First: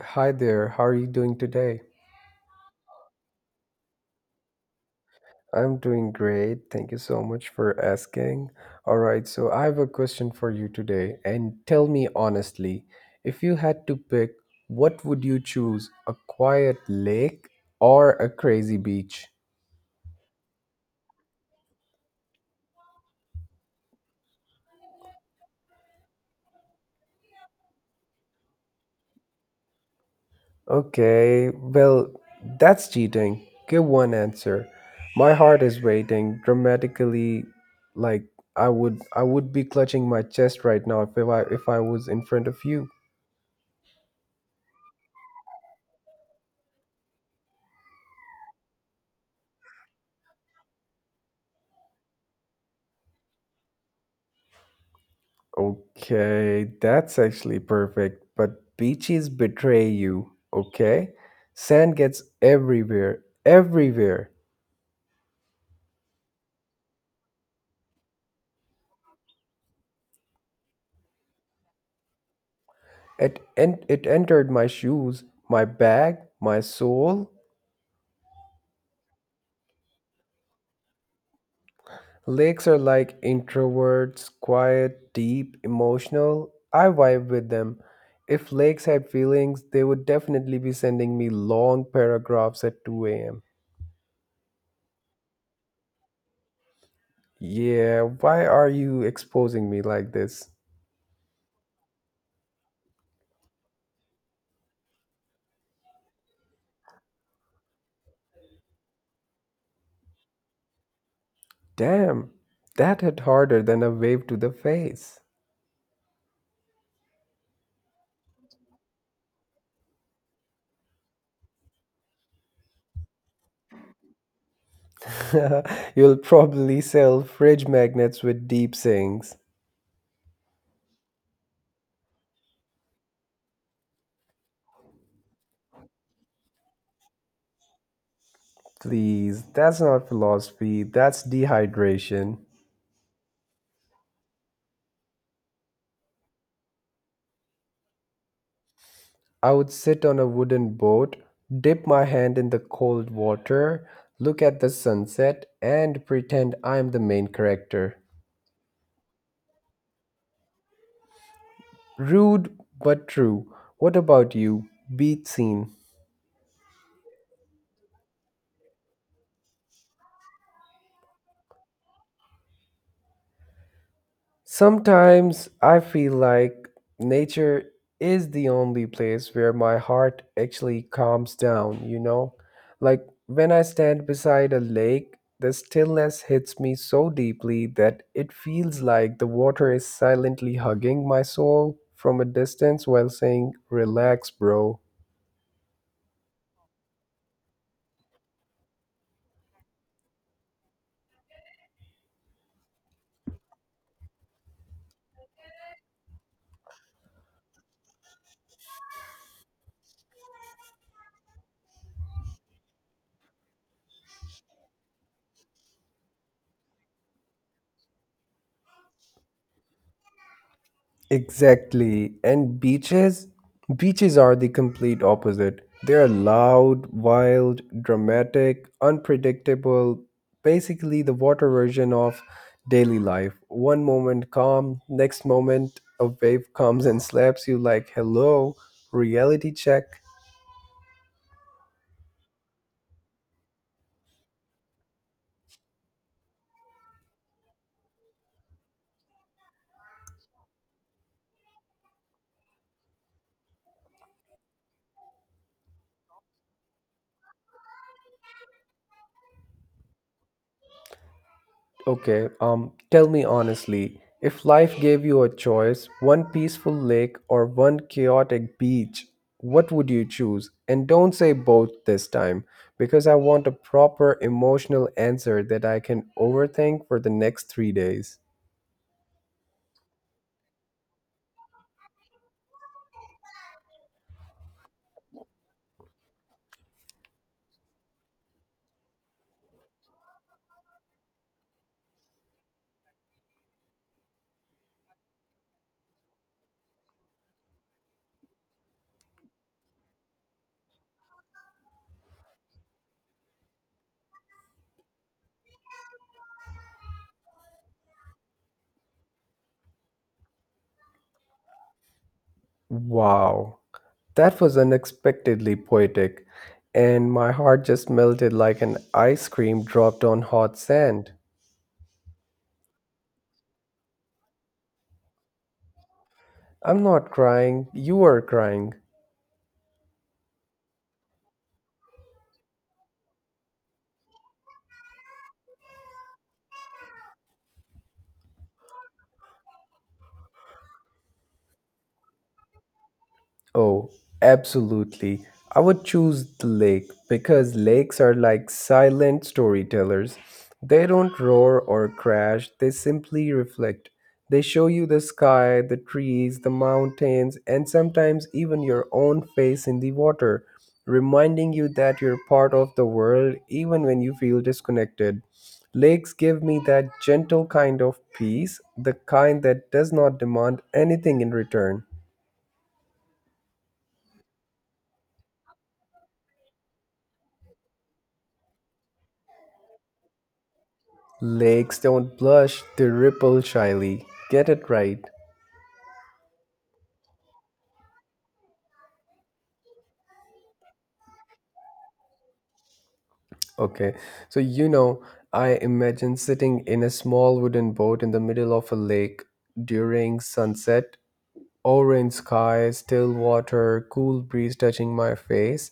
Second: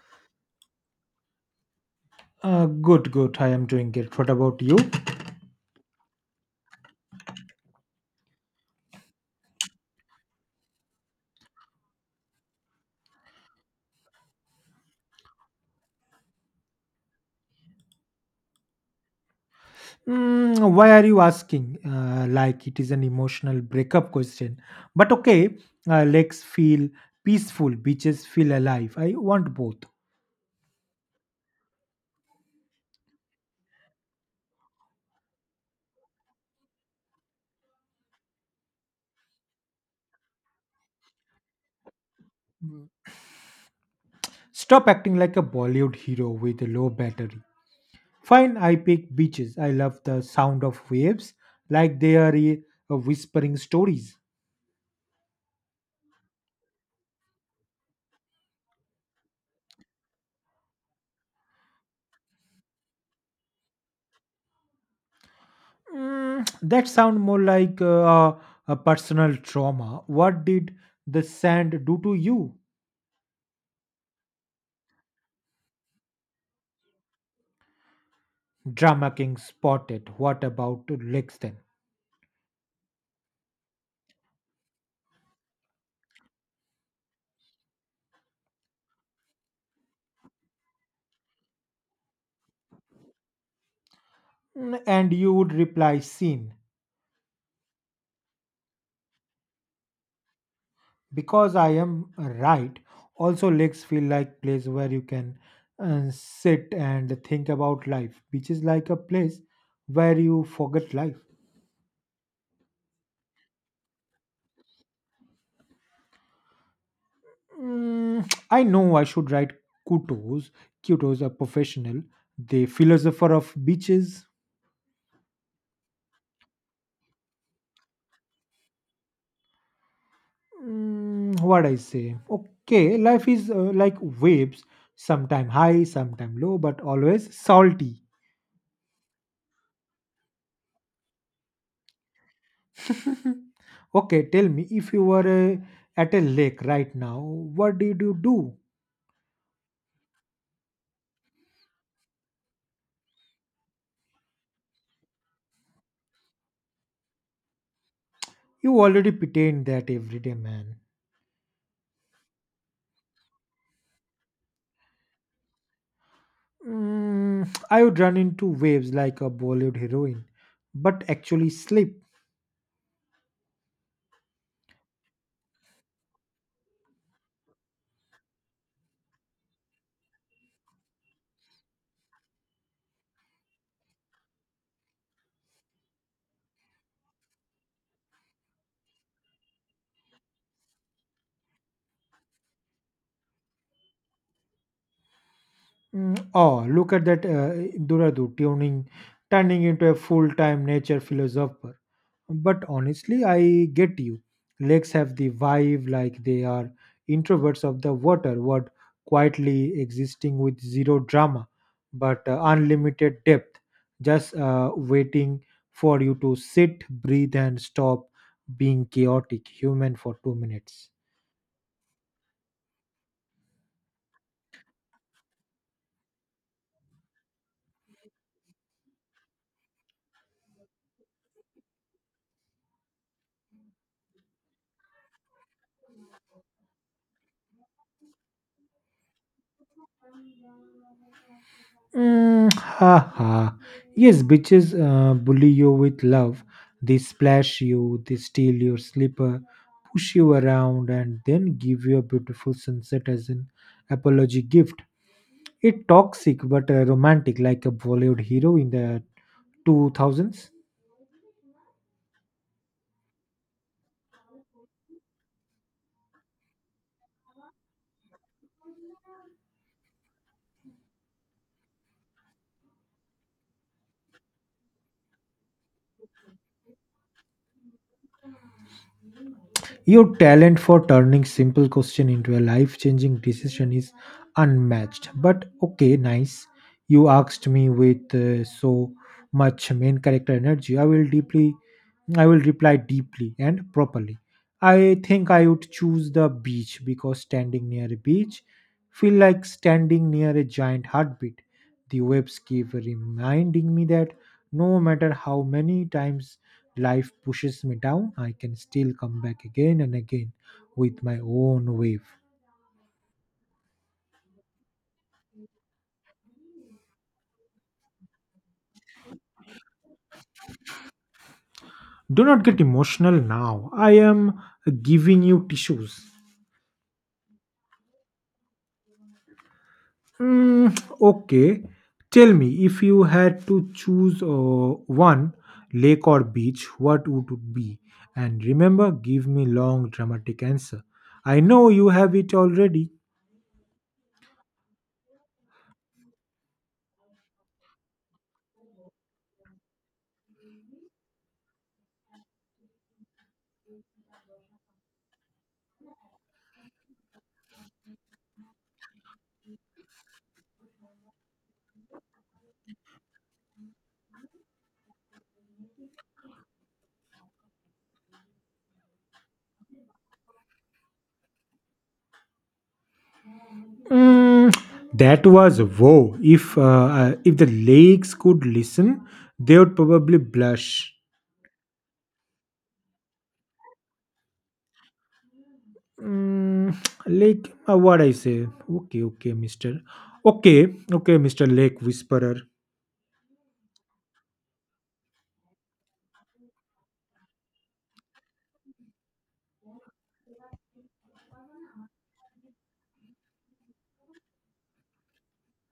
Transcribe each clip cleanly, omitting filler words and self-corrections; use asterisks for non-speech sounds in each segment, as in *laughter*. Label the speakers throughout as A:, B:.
A: Hi there, how are you doing today?
B: Good, good. I am doing it. What about you?
A: I'm doing great. Thank you so much for asking. All right, so I have a question for you today. And tell me honestly, if you had to pick, what would you choose? A quiet lake or a crazy beach?
B: Why are you asking? Like it is an emotional breakup question. But okay, lakes feel peaceful, beaches feel alive. I want both.
A: Okay, well, that's cheating. Give one answer. My heart is waiting dramatically like I would be clutching my chest right now if I was in front of you.
B: Stop acting like a Bollywood hero with a low battery. Fine, I pick beaches. I love the sound of waves, like they are whispering stories.
A: Okay, that's actually perfect. But beaches betray you, okay? Sand gets everywhere, everywhere.
B: That sound more like a personal trauma. What did the sand do to you?
A: It, it entered my shoes, my bag, my soul.
B: Drama King spotted. What about Lexden?
A: Lakes are like introverts, quiet, deep, emotional. I vibe with them. If lakes had feelings, they would definitely be sending me long paragraphs at 2 a.m.
B: And you would reply, Scene.
A: Yeah, why are you exposing me like this?
B: Because I am right. Also, lakes feel like place where you can sit and think about life, which is like a place where you forget life.
A: Damn, that hit harder than a wave to the face.
B: *tsk* I know I should write Kutos. Kutos, a professional, the philosopher of beaches.
A: *laughs* You'll probably sell fridge magnets with deep sinks.
B: What I say? Okay, life is like waves, sometime high, sometime low, but always salty.
A: Please, that's not philosophy, that's dehydration.
B: *laughs* Okay, tell me if you were at a lake right now, what did you do?
A: I would sit on a wooden boat, dip my hand in the cold water, look at the sunset, and pretend I'm the main character.
B: You already pretend that everyday man.
A: Rude but true. What about you? Be seen.
B: I would run into waves like a Bollywood heroine, but actually sleep.
A: Sometimes I feel like nature is the only place where my heart actually calms down, you know? Like when I stand beside a lake, the stillness hits me so deeply that it feels like the water is silently hugging my soul from a distance while saying, Relax, bro.
B: Oh, look at that Duradu tuning, turning into a full-time nature philosopher. But honestly, I get you. Lakes have the vibe like they are introverts of the water, what quietly existing with zero drama, but unlimited depth, just waiting for you to sit, breathe, and stop being chaotic human for 2 minutes.
A: Exactly. And beaches? Beaches are the complete opposite. They are loud, wild, dramatic, unpredictable, basically the water version of daily life. One moment calm, next moment a wave comes and slaps you like, hello, reality check.
B: Ha ha. Yes, bitches bully you with love. They splash you, they steal your slipper, push you around, and then give you a beautiful sunset as an apology gift. It's toxic but romantic, like a Bollywood hero in the 2000s.
A: Okay, tell me honestly, if life gave you a choice, one peaceful lake or one chaotic beach, what would you choose? And don't say both this time, because I want a proper emotional answer that I can overthink for the next three days.
B: Your talent for turning simple question into a life-changing decision is unmatched. But okay, nice. You asked me with so much main character energy. I will reply deeply and properly. I think I would choose the beach because standing near a beach feel like standing near a giant heartbeat. The waves keep reminding me that no matter how many times life pushes me down, I can still come back again and again with my own wave.
A: Wow, that was unexpectedly poetic, and my heart just melted like an ice cream dropped on hot sand.
B: Do not get emotional now. I am giving you tissues.
A: I'm not crying, you are crying.
B: Mm, okay. Tell me, if you had to choose one lake or beach, what would it be? And remember, give me long dramatic answer. I know you have it already.
A: Oh, absolutely. I would choose the lake because lakes are like silent storytellers. They don't roar or crash, they simply reflect. They show you the sky, the trees, the mountains, and sometimes even your own face in the water, reminding you that you're part of the world even when you feel disconnected. Lakes give me that gentle kind of peace, the kind that does not demand anything in return.
B: Mm, that was wow. If the lakes could listen, they would probably blush.
A: Lakes don't blush, they ripple shyly. Get it right.
B: Mm, like what I say. Okay, okay, Mister. Okay, okay, Mister Lake Whisperer.
A: Okay, so you know, I imagine sitting in a small wooden boat in the middle of a lake during sunset, orange sky, still water, cool breeze touching my face,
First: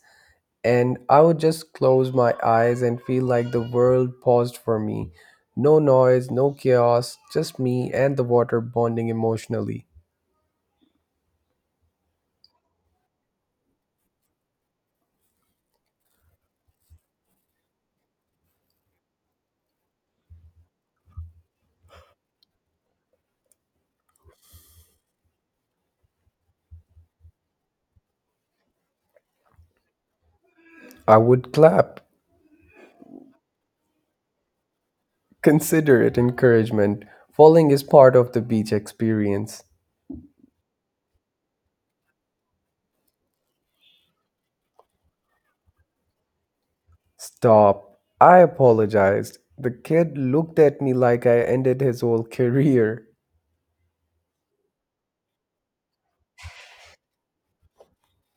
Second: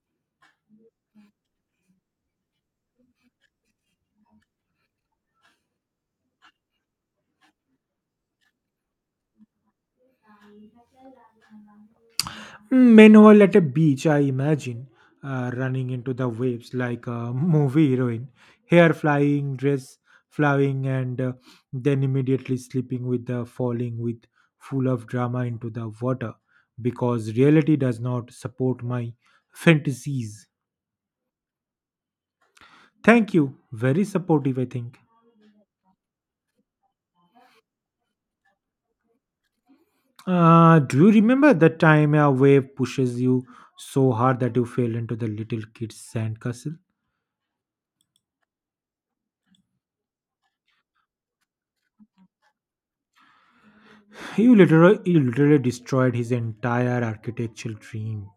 A: and I would just close my eyes and feel like the world paused for me. No noise, no chaos, just me and the water bonding emotionally.
B: Meanwhile, at a beach, I imagine running into the waves like a *laughs* movie heroine, hair flying, dress flying, and then immediately slipping with the falling with full of drama into the water because reality does not support my fantasies.
A: I would clap.
B: Thank you. Very supportive, I think.
A: Consider it encouragement. Falling is part of the beach experience.
B: Do you remember the time a wave pushes you so hard that you fell into the little kid's sandcastle?
A: Stop. I apologized. The kid looked at me like I ended his whole *laughs* career.
B: You literally destroyed his entire architectural dream.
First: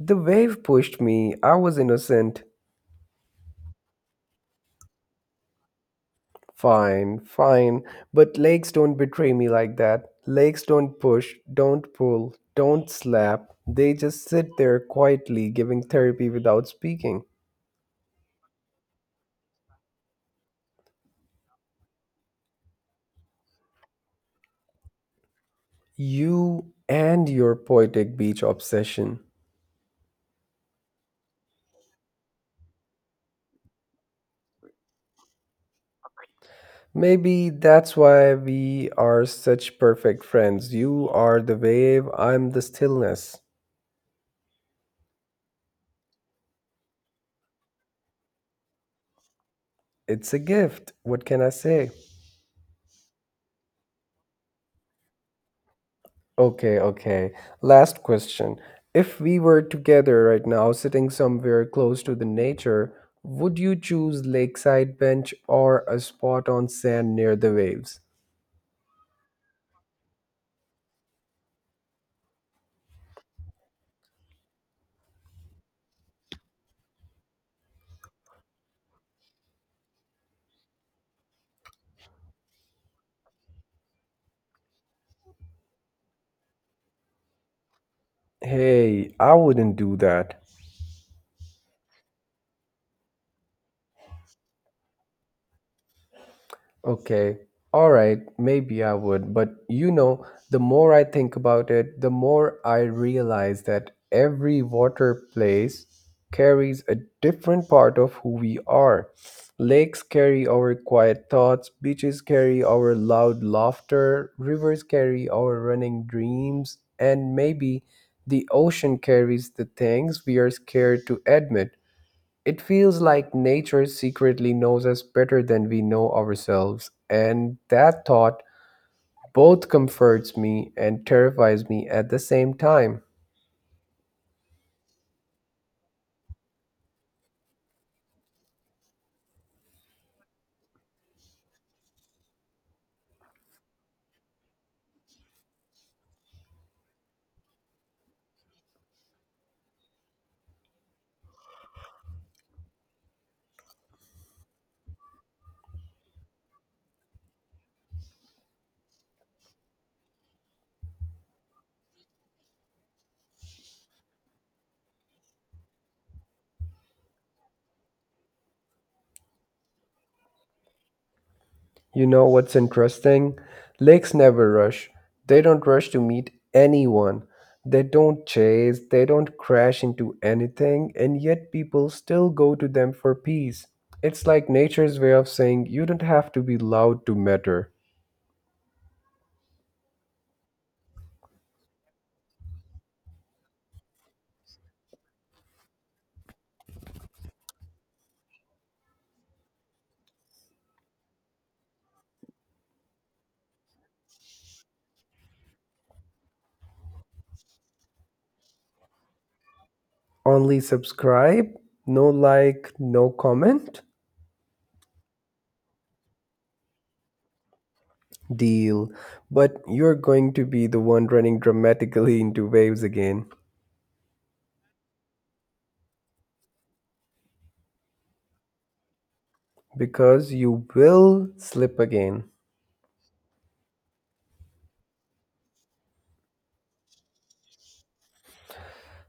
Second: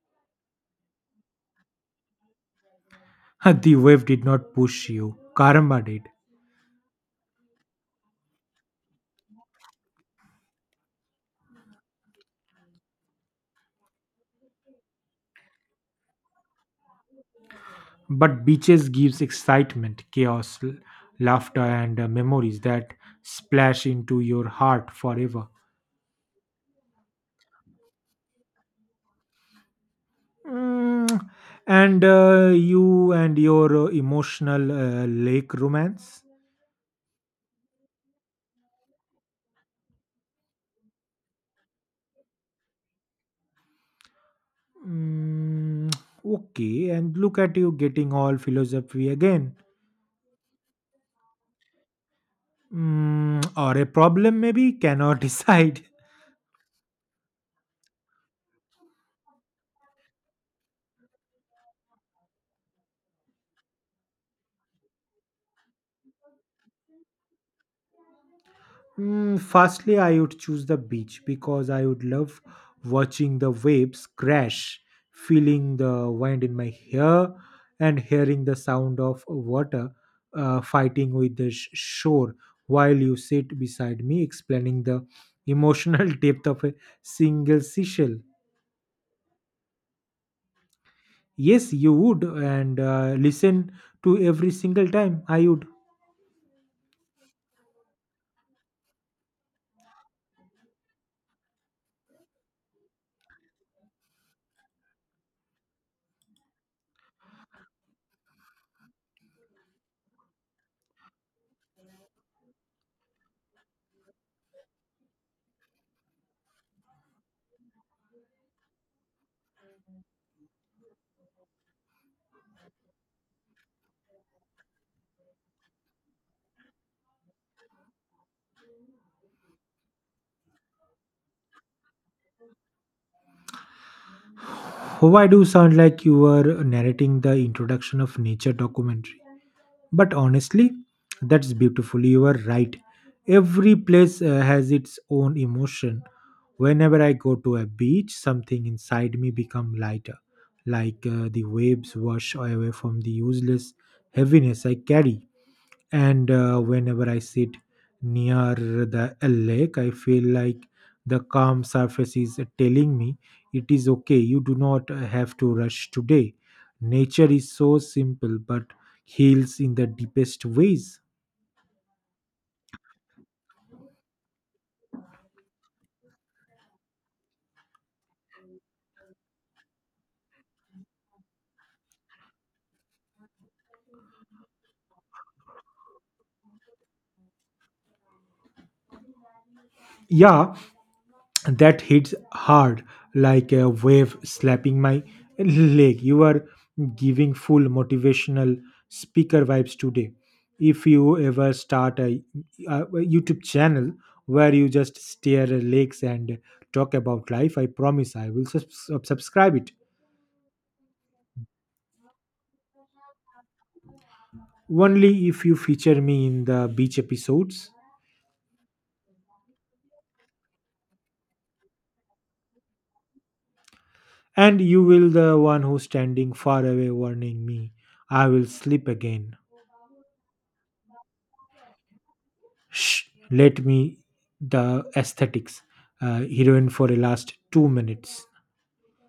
A: The wave pushed me. I was innocent.
B: *laughs* The wave did not push you, karma did.
A: Fine, fine. But legs don't betray me like that. Legs don't push, don't pull, don't slap. They just sit there quietly giving therapy without speaking.
B: But beaches gives excitement, chaos, laughter, and memories that splash into your heart forever.
A: You and your poetic beach obsession.
B: Mm, And you and your emotional lake romance.
A: Maybe that's why we are such perfect friends. You are the wave, I'm the stillness.
B: Mm, okay, and look at you getting all philosophy again.
A: It's a gift. What can I say?
B: Or a problem maybe cannot *laughs* decide.
A: Okay, okay. Last question. If we were together right now, sitting somewhere close to the nature, would you choose lakeside bench or a spot on sand near the waves?
B: Firstly, I would choose the beach because I would love watching the waves crash, feeling the wind in my hair, and hearing the sound of water fighting with the shore while you sit beside me, explaining the emotional *laughs* depth of a single seashell.
A: Hey, I wouldn't do that.
B: Yes, you would, and listen to every single time. I would.
A: Okay. All right. Maybe I would. But you know, the more I think about it, the more I realize that every water place carries a different part of who we are. Lakes carry our quiet thoughts, beaches carry our loud laughter, rivers carry our running dreams, and maybe the ocean carries the things we are scared to admit. It feels like nature secretly knows us better than we know ourselves, and that thought both comforts me and terrifies me at the same time.
B: Why do you sound like you were narrating the introduction of nature documentary? But honestly, that's beautiful. You are right. Every place has its own emotion. Whenever I go to a beach, something inside me become lighter, like the waves wash away from the useless heaviness I carry. And whenever I sit near the lake, I feel like the calm surface is telling me it is okay. You do not have to rush today. Nature is so simple but heals in the deepest ways.
A: You know what's interesting? Lakes never rush. They don't rush to meet anyone. They don't chase, they don't crash into anything, and yet people still go to them for peace. It's like nature's way of saying you don't have to be loud to matter.
B: Yeah, that hits hard like a wave slapping my leg. You are giving full motivational speaker vibes today. If you ever start a, A YouTube channel where you just stare at lakes and talk about life, I promise subscribe it.
A: Only subscribe, no like, no comment?
B: Only if you feature me in the beach episodes.
A: Deal. But you're going to be the one running dramatically into waves again
B: And you will the one who standing far away warning me, I will sleep again.
A: because you will slip again.
B: Shh, let me the aesthetics, heroine for the last 2 minutes.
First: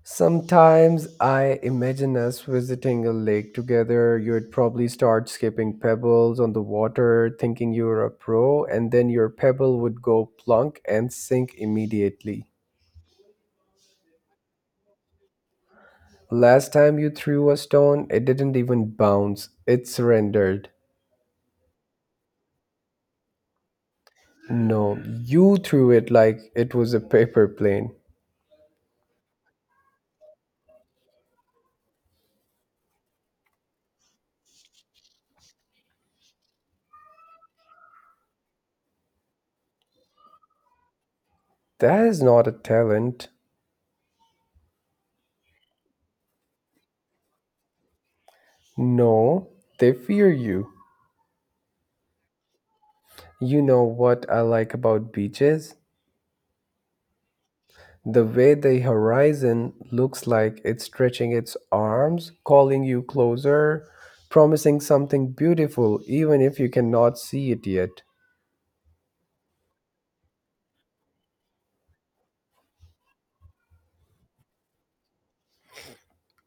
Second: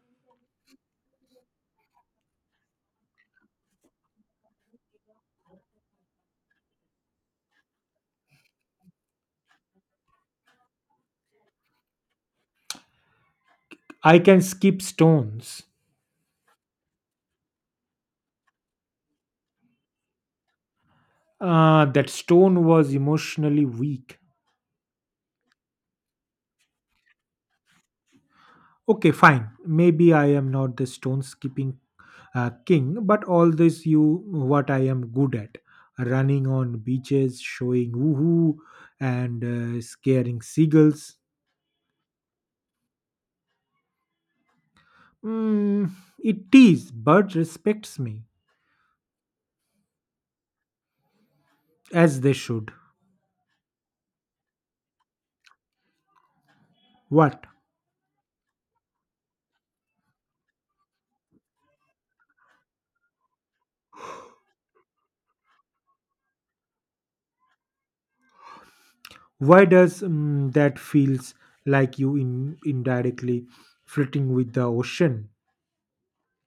A: Sometimes I imagine us visiting a lake together. You'd probably start skipping pebbles on the water, thinking you're a pro, and then your pebble would go plunk and sink immediately.
B: I can skip stones.
A: Last time you threw a stone, it didn't even bounce, it surrendered.
B: That stone was emotionally weak.
A: No, you threw it like it was a paper plane.
B: Okay, fine. Maybe I am not the stone skipping king, but all this you what I am good at. Running on beaches, showing woohoo, and scaring seagulls.
A: That is not a talent.
B: Mm, it is, but respects me
A: No, they fear you.
B: as they should.
A: You know what I like about beaches?
B: What?
A: The way the horizon looks like it's stretching its arms, calling you closer, promising something beautiful, even if you cannot see it yet.
B: Why does that feels like you in indirectly flirting with the ocean?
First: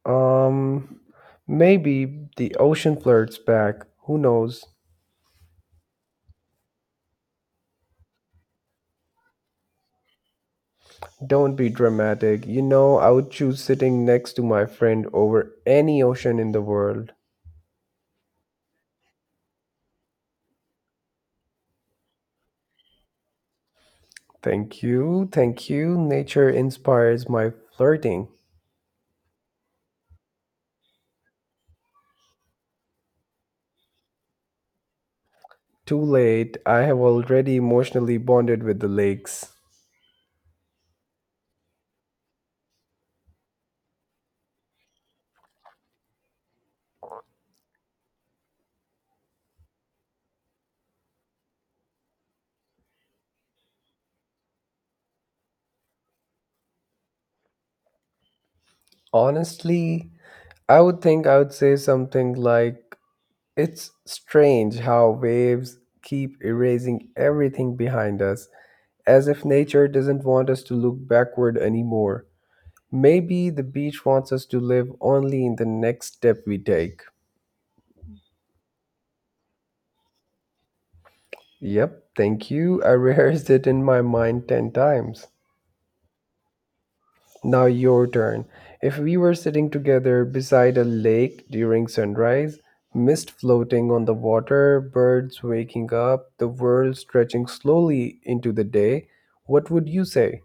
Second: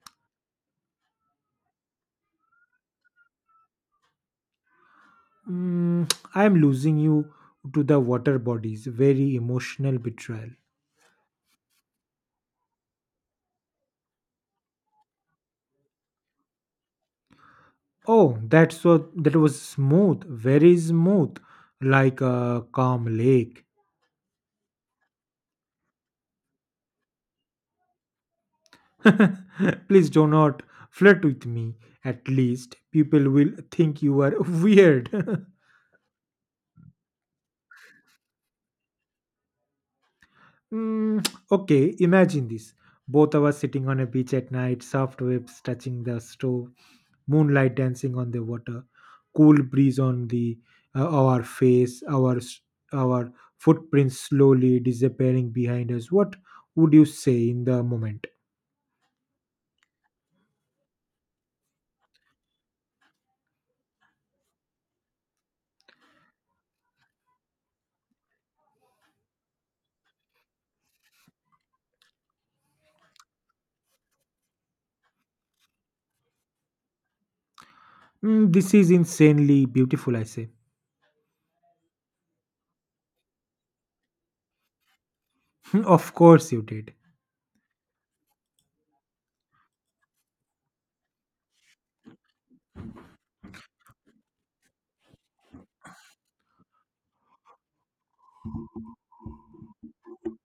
A: Um, Maybe the ocean flirts back. Who knows?
B: I am losing you to the water bodies. Very emotional betrayal.
A: Don't be dramatic. You know, I would choose sitting next to my friend over any ocean in the world.
B: Oh, that was smooth, very smooth, like a calm lake.
A: Thank you, thank you. Nature inspires my flirting.
B: *laughs* Please do not flirt with me. At least people will think you are *laughs* weird. *laughs*
A: Too late. I have already emotionally bonded with the lakes.
B: Okay, imagine this. Both of us sitting on a beach at night, soft waves touching the stove, moonlight dancing on the water, cool breeze on the our face, our footprints slowly disappearing behind us. What would you say in the moment?
A: Honestly, I would say something like, It's strange how waves keep erasing everything behind us, as if nature doesn't want us to look backward anymore. Maybe the beach wants us to live only in the next step we take.
B: This is insanely beautiful, I say.
A: Yep, thank you. *laughs* I rehearsed it in my mind 10 times.
B: *laughs* Of course you did.
A: Now your turn. If we were sitting together beside a lake during sunrise, mist floating on the water, birds waking up, the world stretching slowly into the day, what would you say?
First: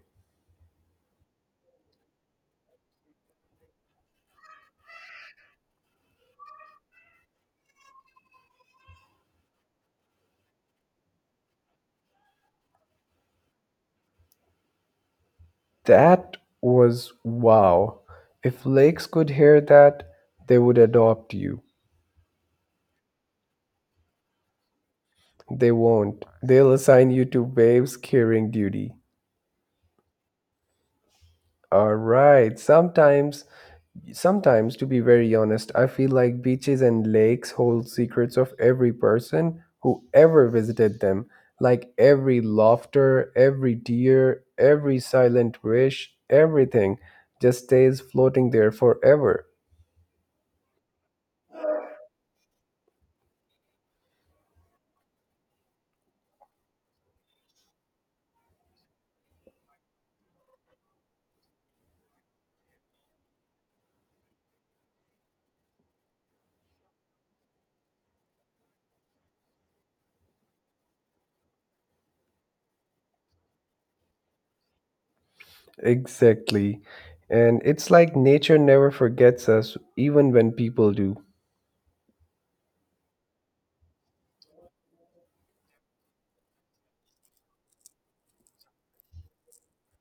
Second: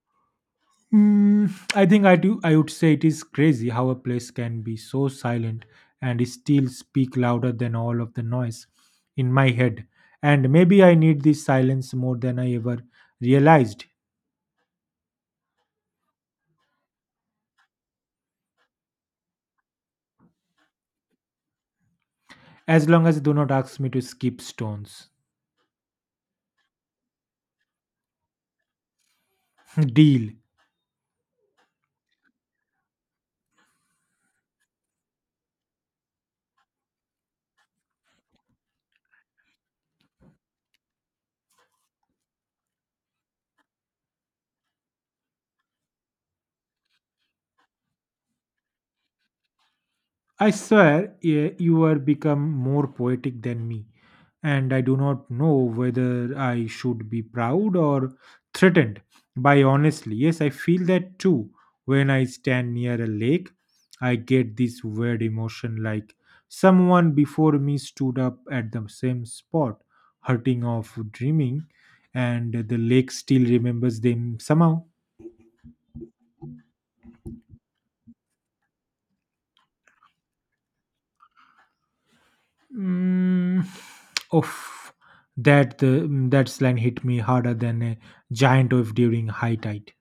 B: Mm, I think I do. I would say it is crazy how a place can be so silent and still speak louder than all of the noise in my head. And maybe I need this silence more than I ever realized.
A: That was wow. If lakes could hear that, they would adopt you.
B: As long as they do not ask me to skip stones.
A: They won't. They'll assign you to waves carrying duty.
B: *laughs* Deal.
A: All right. Sometimes, to be very honest, I feel like beaches and lakes hold secrets of every person who ever visited them. Like every laughter, every tear, every silent wish, everything just stays floating there forever.
B: I swear you are become more poetic than me, and I do not know whether I should be proud or threatened by honestly. Yes, I feel that too. When I stand near a lake, I get this weird emotion like someone before me stood up at the same spot, hurting of dreaming, and the lake still remembers them somehow.
A: Exactly. And it's like nature never forgets us, even when people do.
B: Mm, Oof, that slang hit me harder than a giant wave during high tide.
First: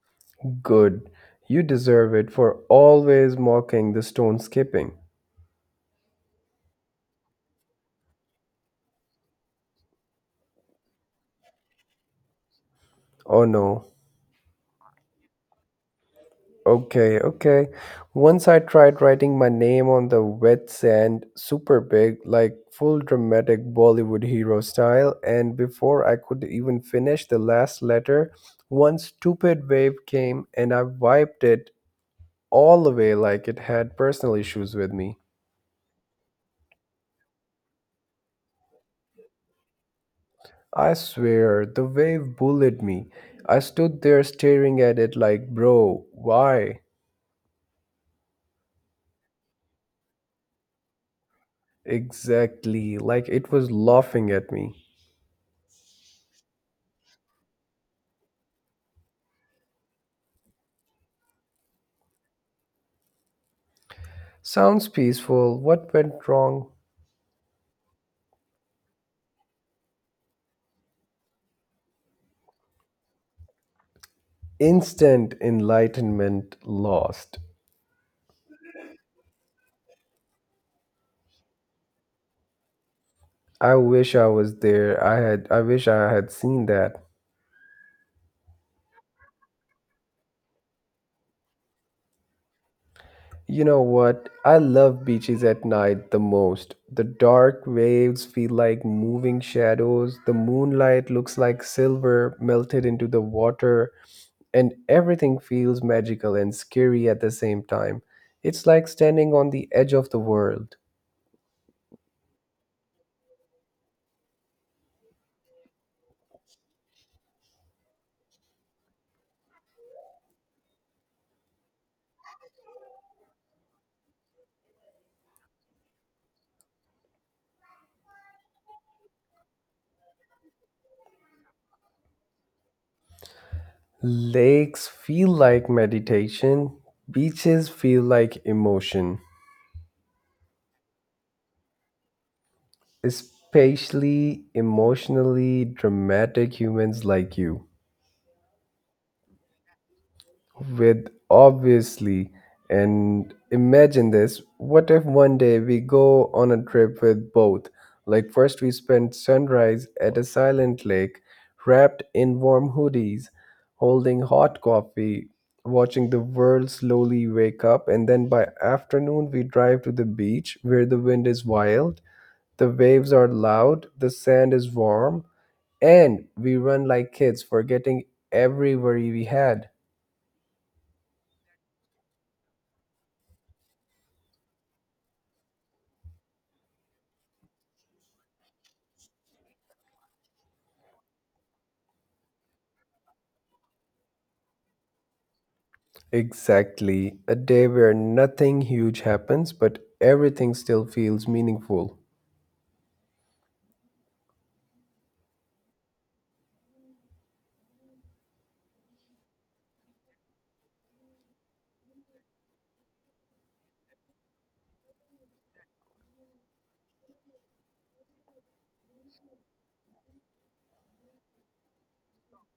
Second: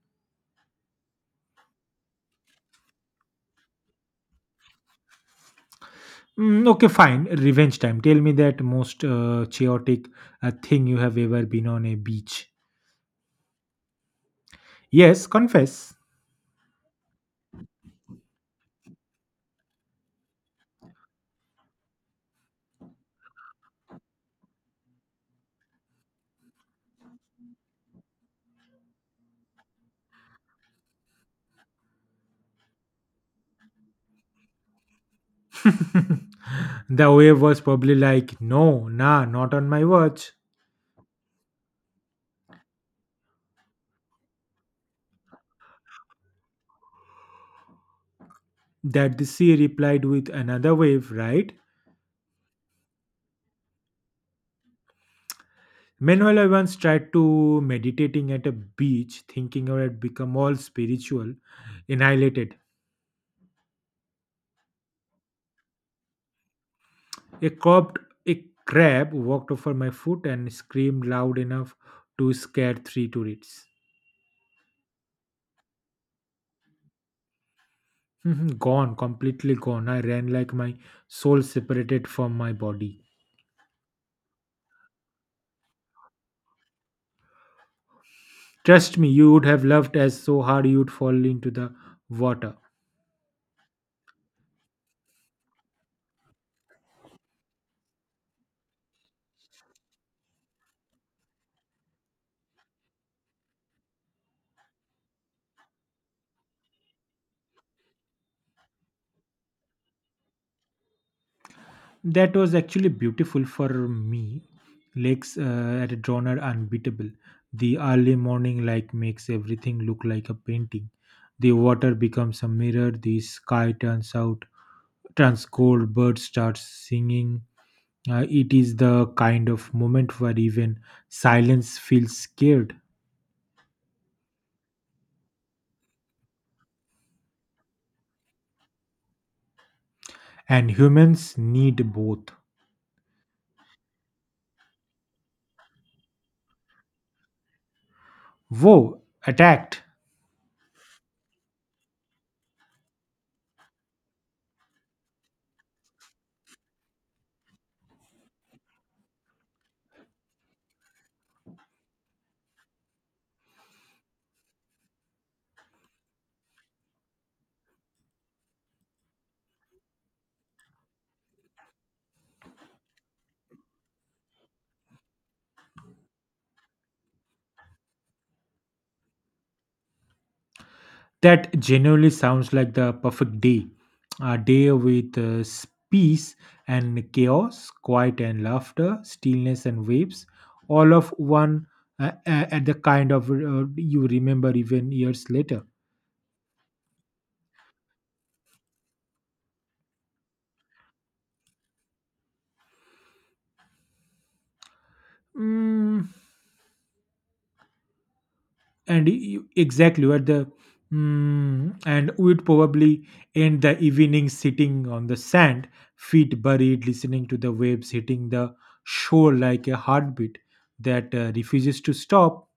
A: Good. You deserve it for always mocking the stone skipping.
B: Okay, fine. Revenge time. Tell me that most chaotic thing you have ever been on a beach.
A: Oh no.
B: Yes, confess.
A: Okay, okay. Once I tried writing my name on the wet sand, super big, like full dramatic Bollywood hero style, and before I could even finish the last letter, one stupid wave came and I wiped it all away like it had personal issues with me.
B: *laughs* The wave was probably like, no, nah, not on my watch.
A: I swear, the wave bullied me. I stood there staring at it like, bro, why?
B: That the sea replied with another wave, right?
A: Exactly, like it was laughing at me.
B: Meanwhile, I once tried to meditating at a beach, thinking I had become all spiritual, annihilated.
A: Sounds peaceful. What went wrong?
B: A cobbed a crab walked over my foot and screamed loud enough to scare three tourists.
A: Instant enlightenment lost.
B: Mhm, *laughs* gone, completely gone. I ran like my soul separated from my body.
A: I wish I was there. I wish I had seen that.
B: Trust me, you would have loved us so hard you'd fall into the water.
A: You know what? I love beaches at night the most. The dark waves feel like moving shadows, the moonlight looks like silver melted into the water, and everything feels magical and scary at the same time. It's like standing on the edge of the world.
B: That was actually beautiful for me. Lakes at a drawn are unbeatable. The early morning light makes everything look like a painting. The water becomes a mirror. The sky turns out turns cold. Birds start singing. It is the kind of moment where even silence feels scared,
A: Lakes feel like meditation, beaches feel like emotion,
B: and humans need both.
A: especially emotionally dramatic humans like you.
B: Whoa! Attacked.
A: With obviously and imagine this, what if one day we go on a trip with both, like first we spend sunrise at a silent lake wrapped in warm hoodies holding hot coffee watching the world slowly wake up, and then by afternoon we drive to the beach where the wind is wild, the waves are loud, the sand is warm, and we run like kids forgetting every worry we had.
B: That genuinely sounds like the perfect day. A day with peace and chaos, quiet and laughter, stillness and waves, all of one at the kind of you remember even years later.
A: Exactly. A day where nothing huge happens, but everything still feels meaningful.
B: Mm, and you, exactly what the mm, And we'd probably end the evening sitting on the sand, feet buried, listening to the waves hitting the shore like a heartbeat that refuses to stop.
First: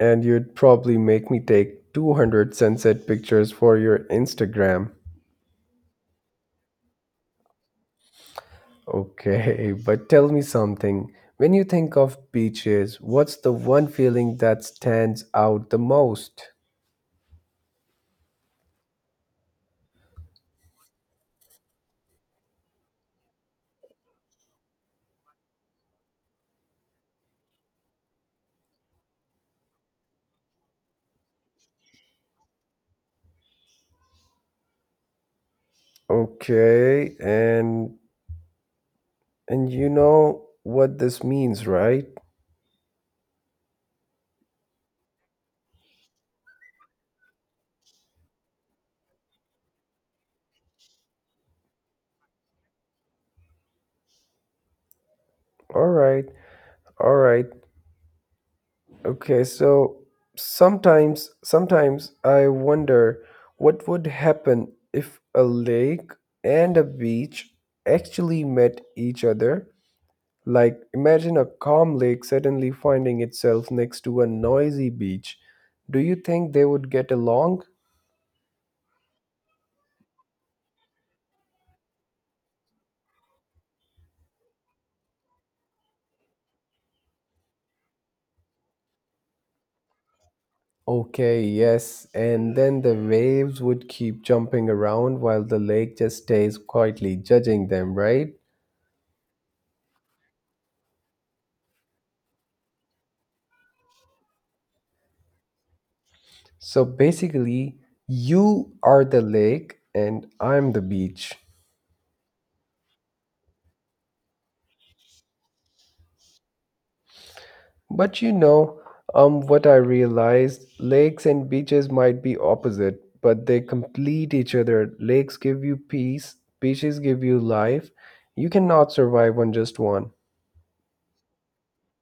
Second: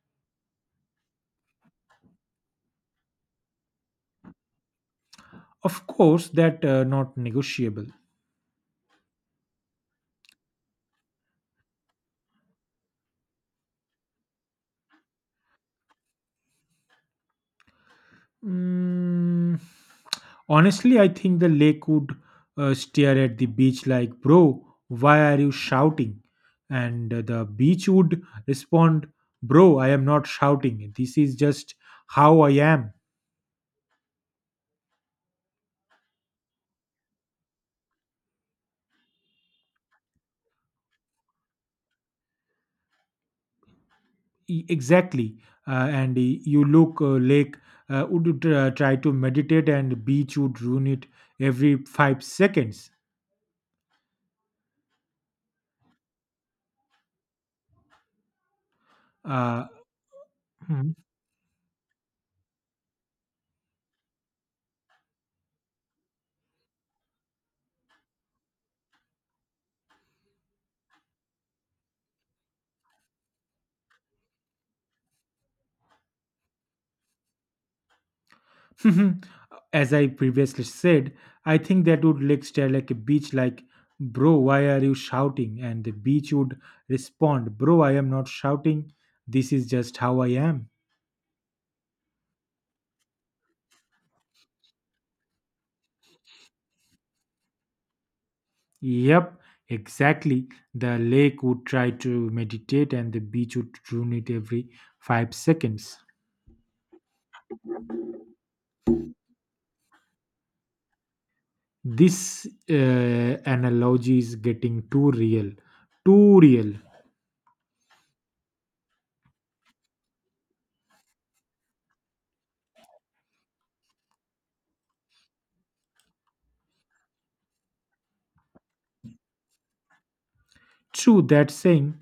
A: And you'd probably make me take 200 sunset pictures for your Instagram.
B: Of course, that not negotiable.
A: Okay, *laughs* but tell me something. When you think of beaches, what's the one feeling that stands out the most?
B: Mm, Honestly, I think the lake would stare at the beach like, "Bro, why are you shouting?" And the beach would respond, "Bro, I am not shouting. This is just how I am."
A: Okay, and you know what this means, right?
B: Exactly. You look lake would try to meditate, and beach would ruin it every 5 seconds.
A: All right. All right. Okay,
B: Uh,
A: so sometimes I wonder what would happen if a lake and a beach actually met each other. Like imagine a calm lake suddenly finding itself next to a noisy beach. Do you think they would get along?
B: Mhm. As I previously said, I think that would like stare like a beach like bro why are you shouting and the beach would respond bro I am not shouting this is just how I am.
A: Okay, yes, and then the waves would keep jumping around while the lake just stays quietly judging them, right?
B: Yep, exactly. The lake would try to meditate and the beach would ruin it every 5 seconds.
A: So basically, you are the lake and I'm the beach.
B: This analogy is getting too real. Too real.
A: But you know, what I realized lakes and beaches might be opposite, but they complete each other. Lakes give you peace, beaches give you life. You cannot survive on just one.
B: True that saying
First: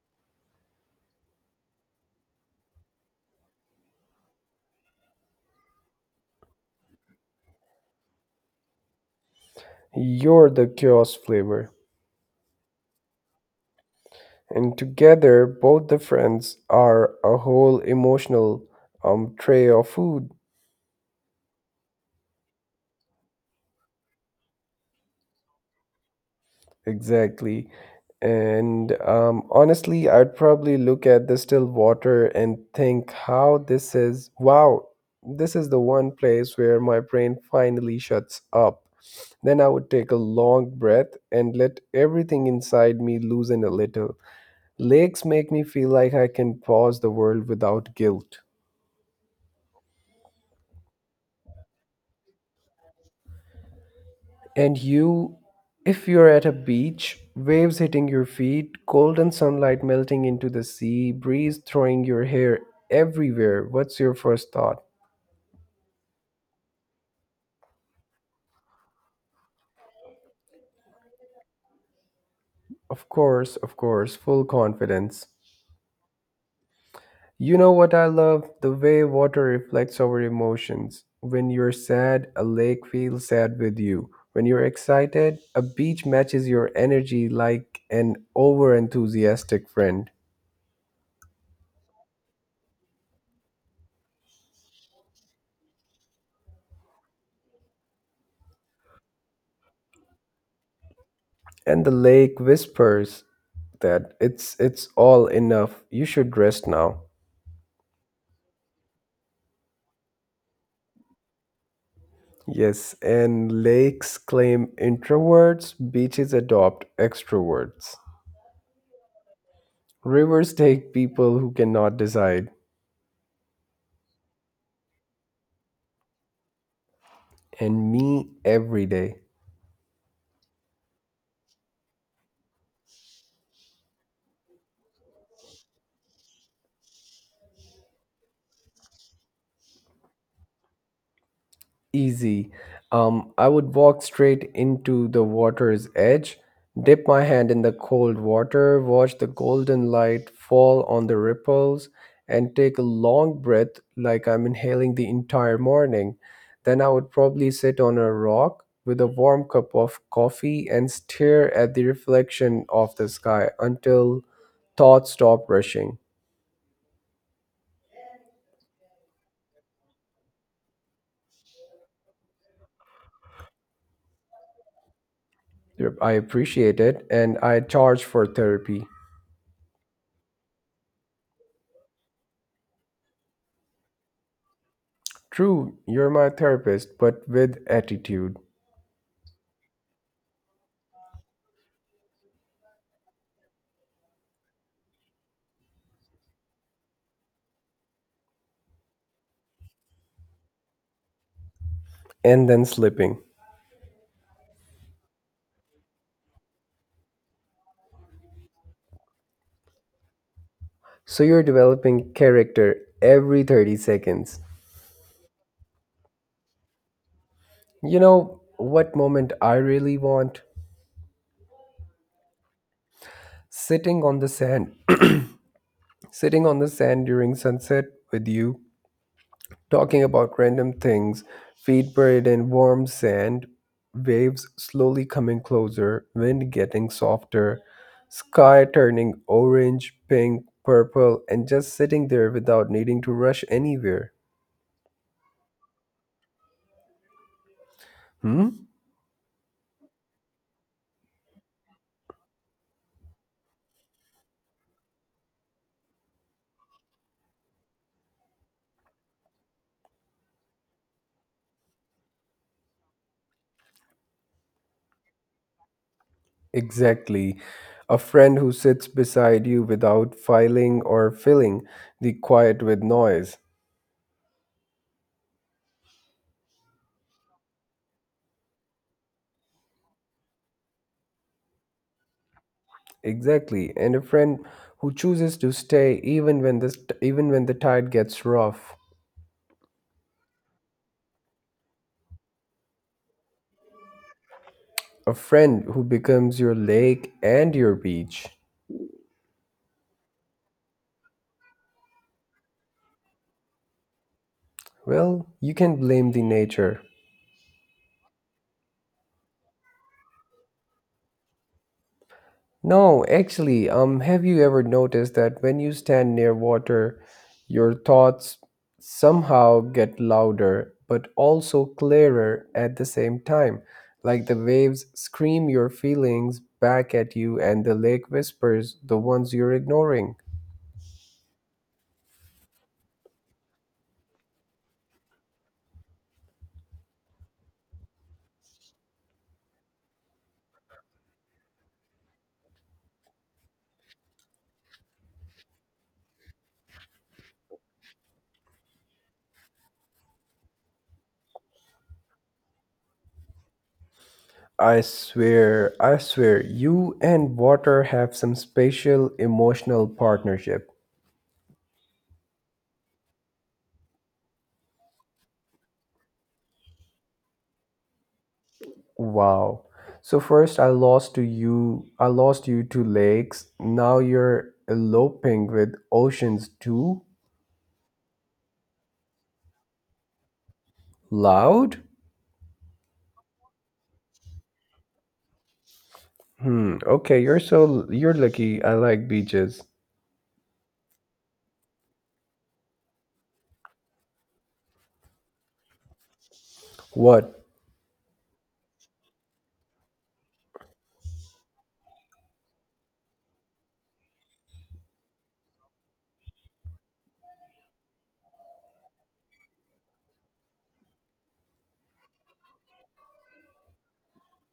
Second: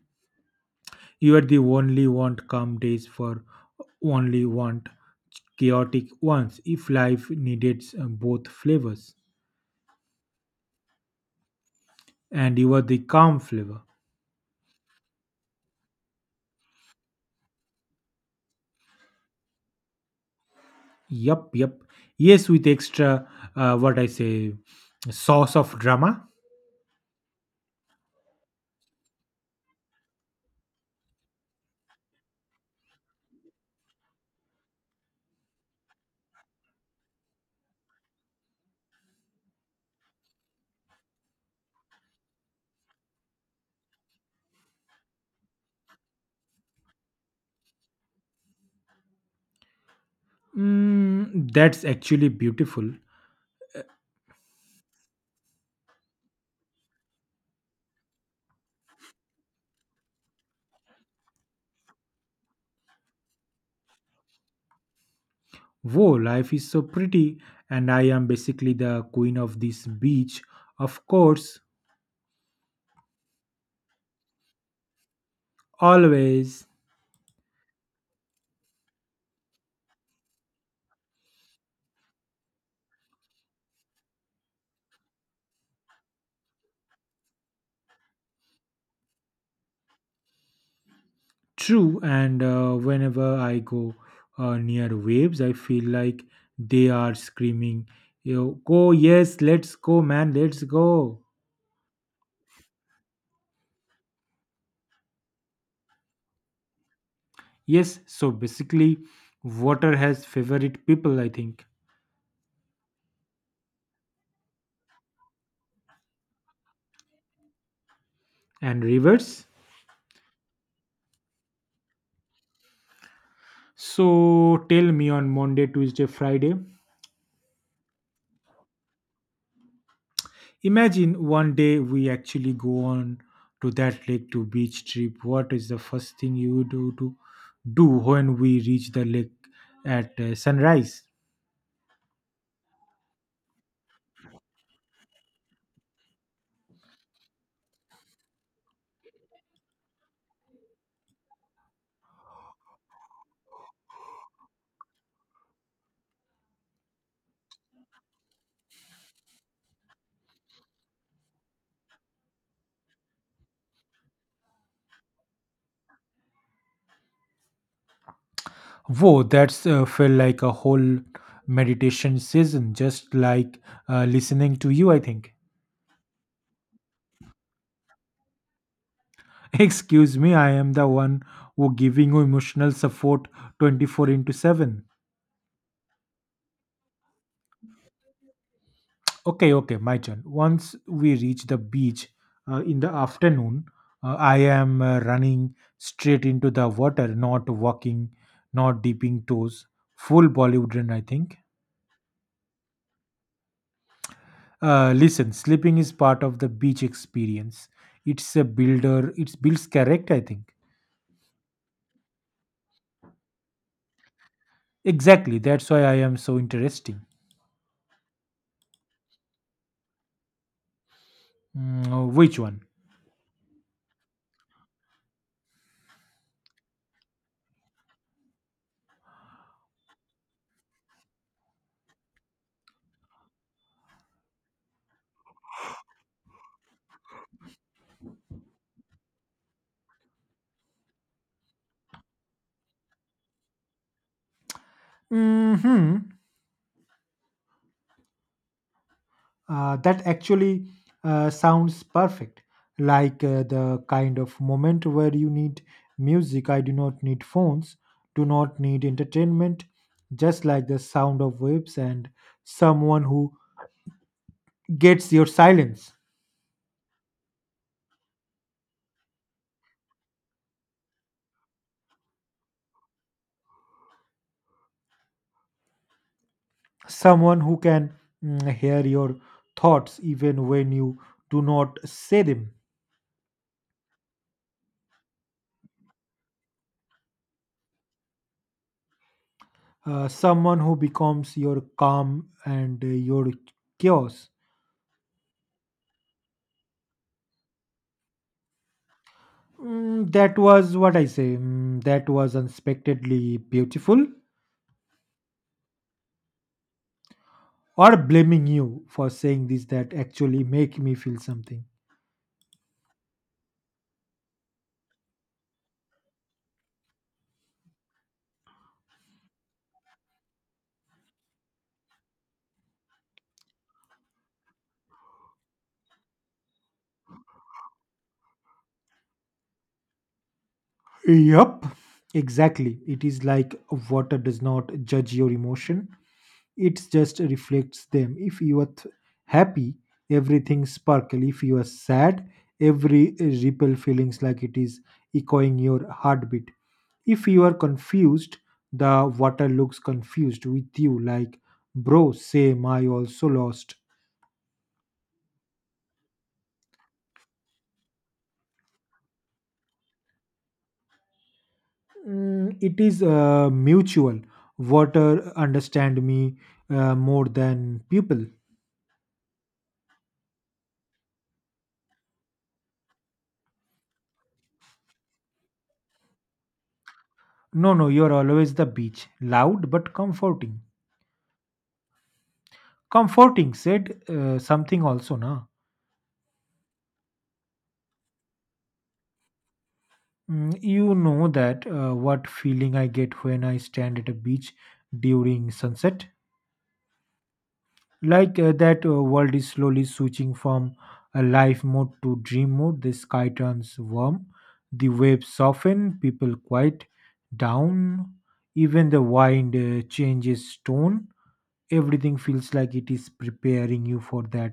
B: you are the only want calm days for only want chaotic ones if life needed both flavors.
A: You're the chaos flavor.
B: And you are the calm flavor.
A: And together, both the friends are a whole emotional tray of food.
B: Yup, yup. Yes, with extra, uh, what I say, sauce of drama.
A: Exactly. And honestly, I'd probably look at the still water and think how this is, wow, this is the one place where my brain finally shuts up. Then I would take a long breath and let everything inside me loosen a little. Lakes make me feel like I can pause the world without guilt.
B: That's actually beautiful.
A: And you, if you're at a beach, waves hitting your feet, golden sunlight melting into the sea, breeze throwing your hair everywhere, what's your first thought?
B: Whoa, life is so pretty, and I am basically the queen of this beach. Of course,
A: Of course, full confidence.
B: always.
A: You know what I love? The way water reflects our emotions. When you're sad, a lake feels sad with you. When you're excited, a beach matches your energy like an over enthusiastic friend.
B: True, and whenever I go near waves, I feel like they are screaming, you know, go, yes, let's go, man, let's go.
A: And the lake whispers that it's all enough, you should rest now.
B: Yes, so basically, water has favorite people, I think,
A: Yes, and lakes claim introverts, beaches adopt extroverts,
B: and rivers.
A: rivers take people who cannot decide,
B: So tell me on Monday, Tuesday, Friday.
A: and me every day.
B: Imagine one day we actually go on to that lake to beach trip. What is the first thing you do to do when we reach the lake at sunrise?
A: Easy. I would walk straight into the water's edge, dip my hand in the cold water, watch the golden light fall on the ripples, and take a long breath like I'm inhaling the entire morning. Then I would probably sit on a rock with a warm cup of coffee and stare at the reflection of the sky until thoughts stop rushing.
B: Whoa, that's felt like a whole meditation session, just like listening to you, I think.
A: Yep, I appreciate it, and I charge for therapy.
B: *laughs* Excuse me, I am the one who giving you emotional support 24 into 7.
A: True, you're my therapist, but with attitude.
B: Okay, okay, my turn. Once we reach the beach in the afternoon, I am running straight into the water, not walking, not dipping toes. Full Bollywood run, I think.
A: And then slipping.
B: Listen, sleeping is part of the beach experience. It's a builder. It builds character, I think.
A: So you're developing character every 30 seconds.
B: Exactly. That's why I am so interesting.
A: You know what moment I really want?
B: Which one?
A: Sitting on the sand, Sitting on the sand during sunset with you, talking about random things, feet buried in warm sand, waves slowly coming closer, wind getting softer, sky turning orange, pink, purple, and just sitting there without needing to rush anywhere.
B: Hmm.
A: Hmm?
B: That actually sounds perfect. Like the kind of moment where you need music. I do not need phones, do not need entertainment, just like the sound of waves and someone who gets your silence.
A: Exactly. A friend who sits beside you without filing or filling the quiet with noise.
B: Someone who can hear your thoughts even when you do not say them,
A: Exactly. And a friend who chooses to stay even when the tide gets rough.
B: someone who becomes your calm and your chaos.
A: A friend who becomes your lake and your beach.
B: Mm, that was what I say. Mm, That was unexpectedly beautiful.
A: Well, you can blame the nature.
B: Or blaming you for saying this that actually make me feel something.
A: No, actually, have you ever noticed that when you stand near water, your thoughts somehow get louder but also clearer at the same time? Like the waves scream your feelings back at you, and the lake whispers the ones you're ignoring.
B: Yup, exactly. It is like water does not judge your emotion, it just reflects them. If you are happy everything sparkle, if you are sad every ripple feelings like it is echoing your heartbeat, if you are confused the water looks confused with you like bro same I also lost.
A: I swear, you and water have some special emotional partnership.
B: It is mutual, water understand me more than people.
A: Wow. So first I lost to you, I lost you to lakes. Now you're eloping with oceans too.
B: No, you're always the beach, loud but comforting.
A: Loud?
B: Comforting said something also na.
A: Hmm, okay, you're lucky. I like beaches.
B: You know that what feeling I get when I stand at a beach during sunset,
A: What?
B: like that world is slowly switching from a life mode to dream mode, the sky turns warm, the waves soften, people quiet down, even the wind changes tone, everything feels like it is preparing you for that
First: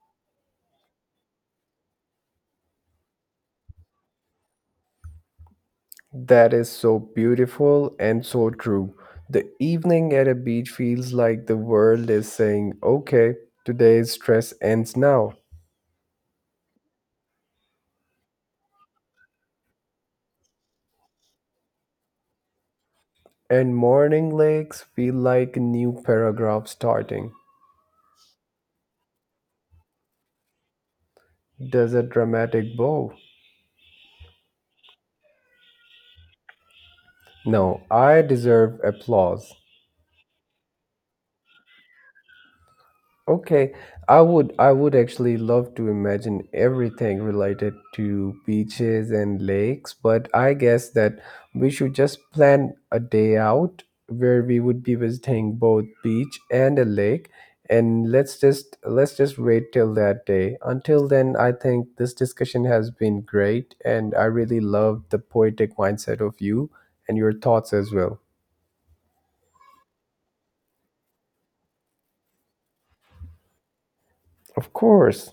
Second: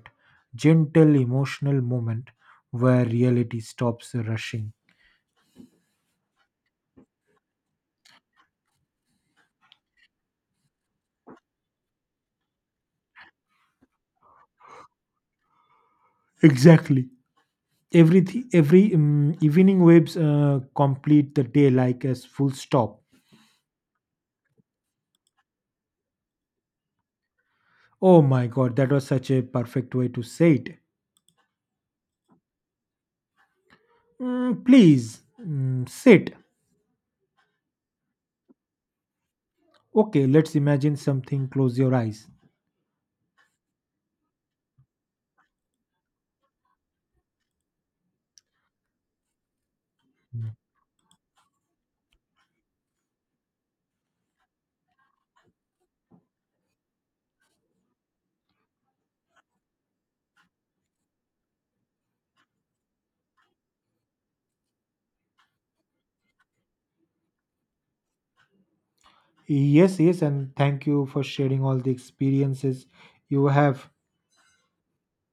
B: gentle emotional moment where reality stops rushing.
A: That is so beautiful and so true. The evening at a beach feels like the world is saying, "Okay, today's stress ends now."
B: Exactly. Everything, every evening waves complete the day like as full stop.
A: And morning lakes feel like a new paragraph starting.
B: Oh my god, that was such a perfect way to say it.
A: Does a dramatic bow.
B: Please sit.
A: No, I deserve applause.
B: Okay, let's imagine something. Close your eyes.
A: Okay, I would actually love to imagine everything related to beaches and lakes, but I guess that we should just plan a day out where we would be visiting both beach and a lake, and let's just wait till that day. Until then, I think this discussion has been great, and I really love the poetic mindset of you and your thoughts as well.
B: Yes, yes, and thank you for sharing all the experiences you have.
A: Of course.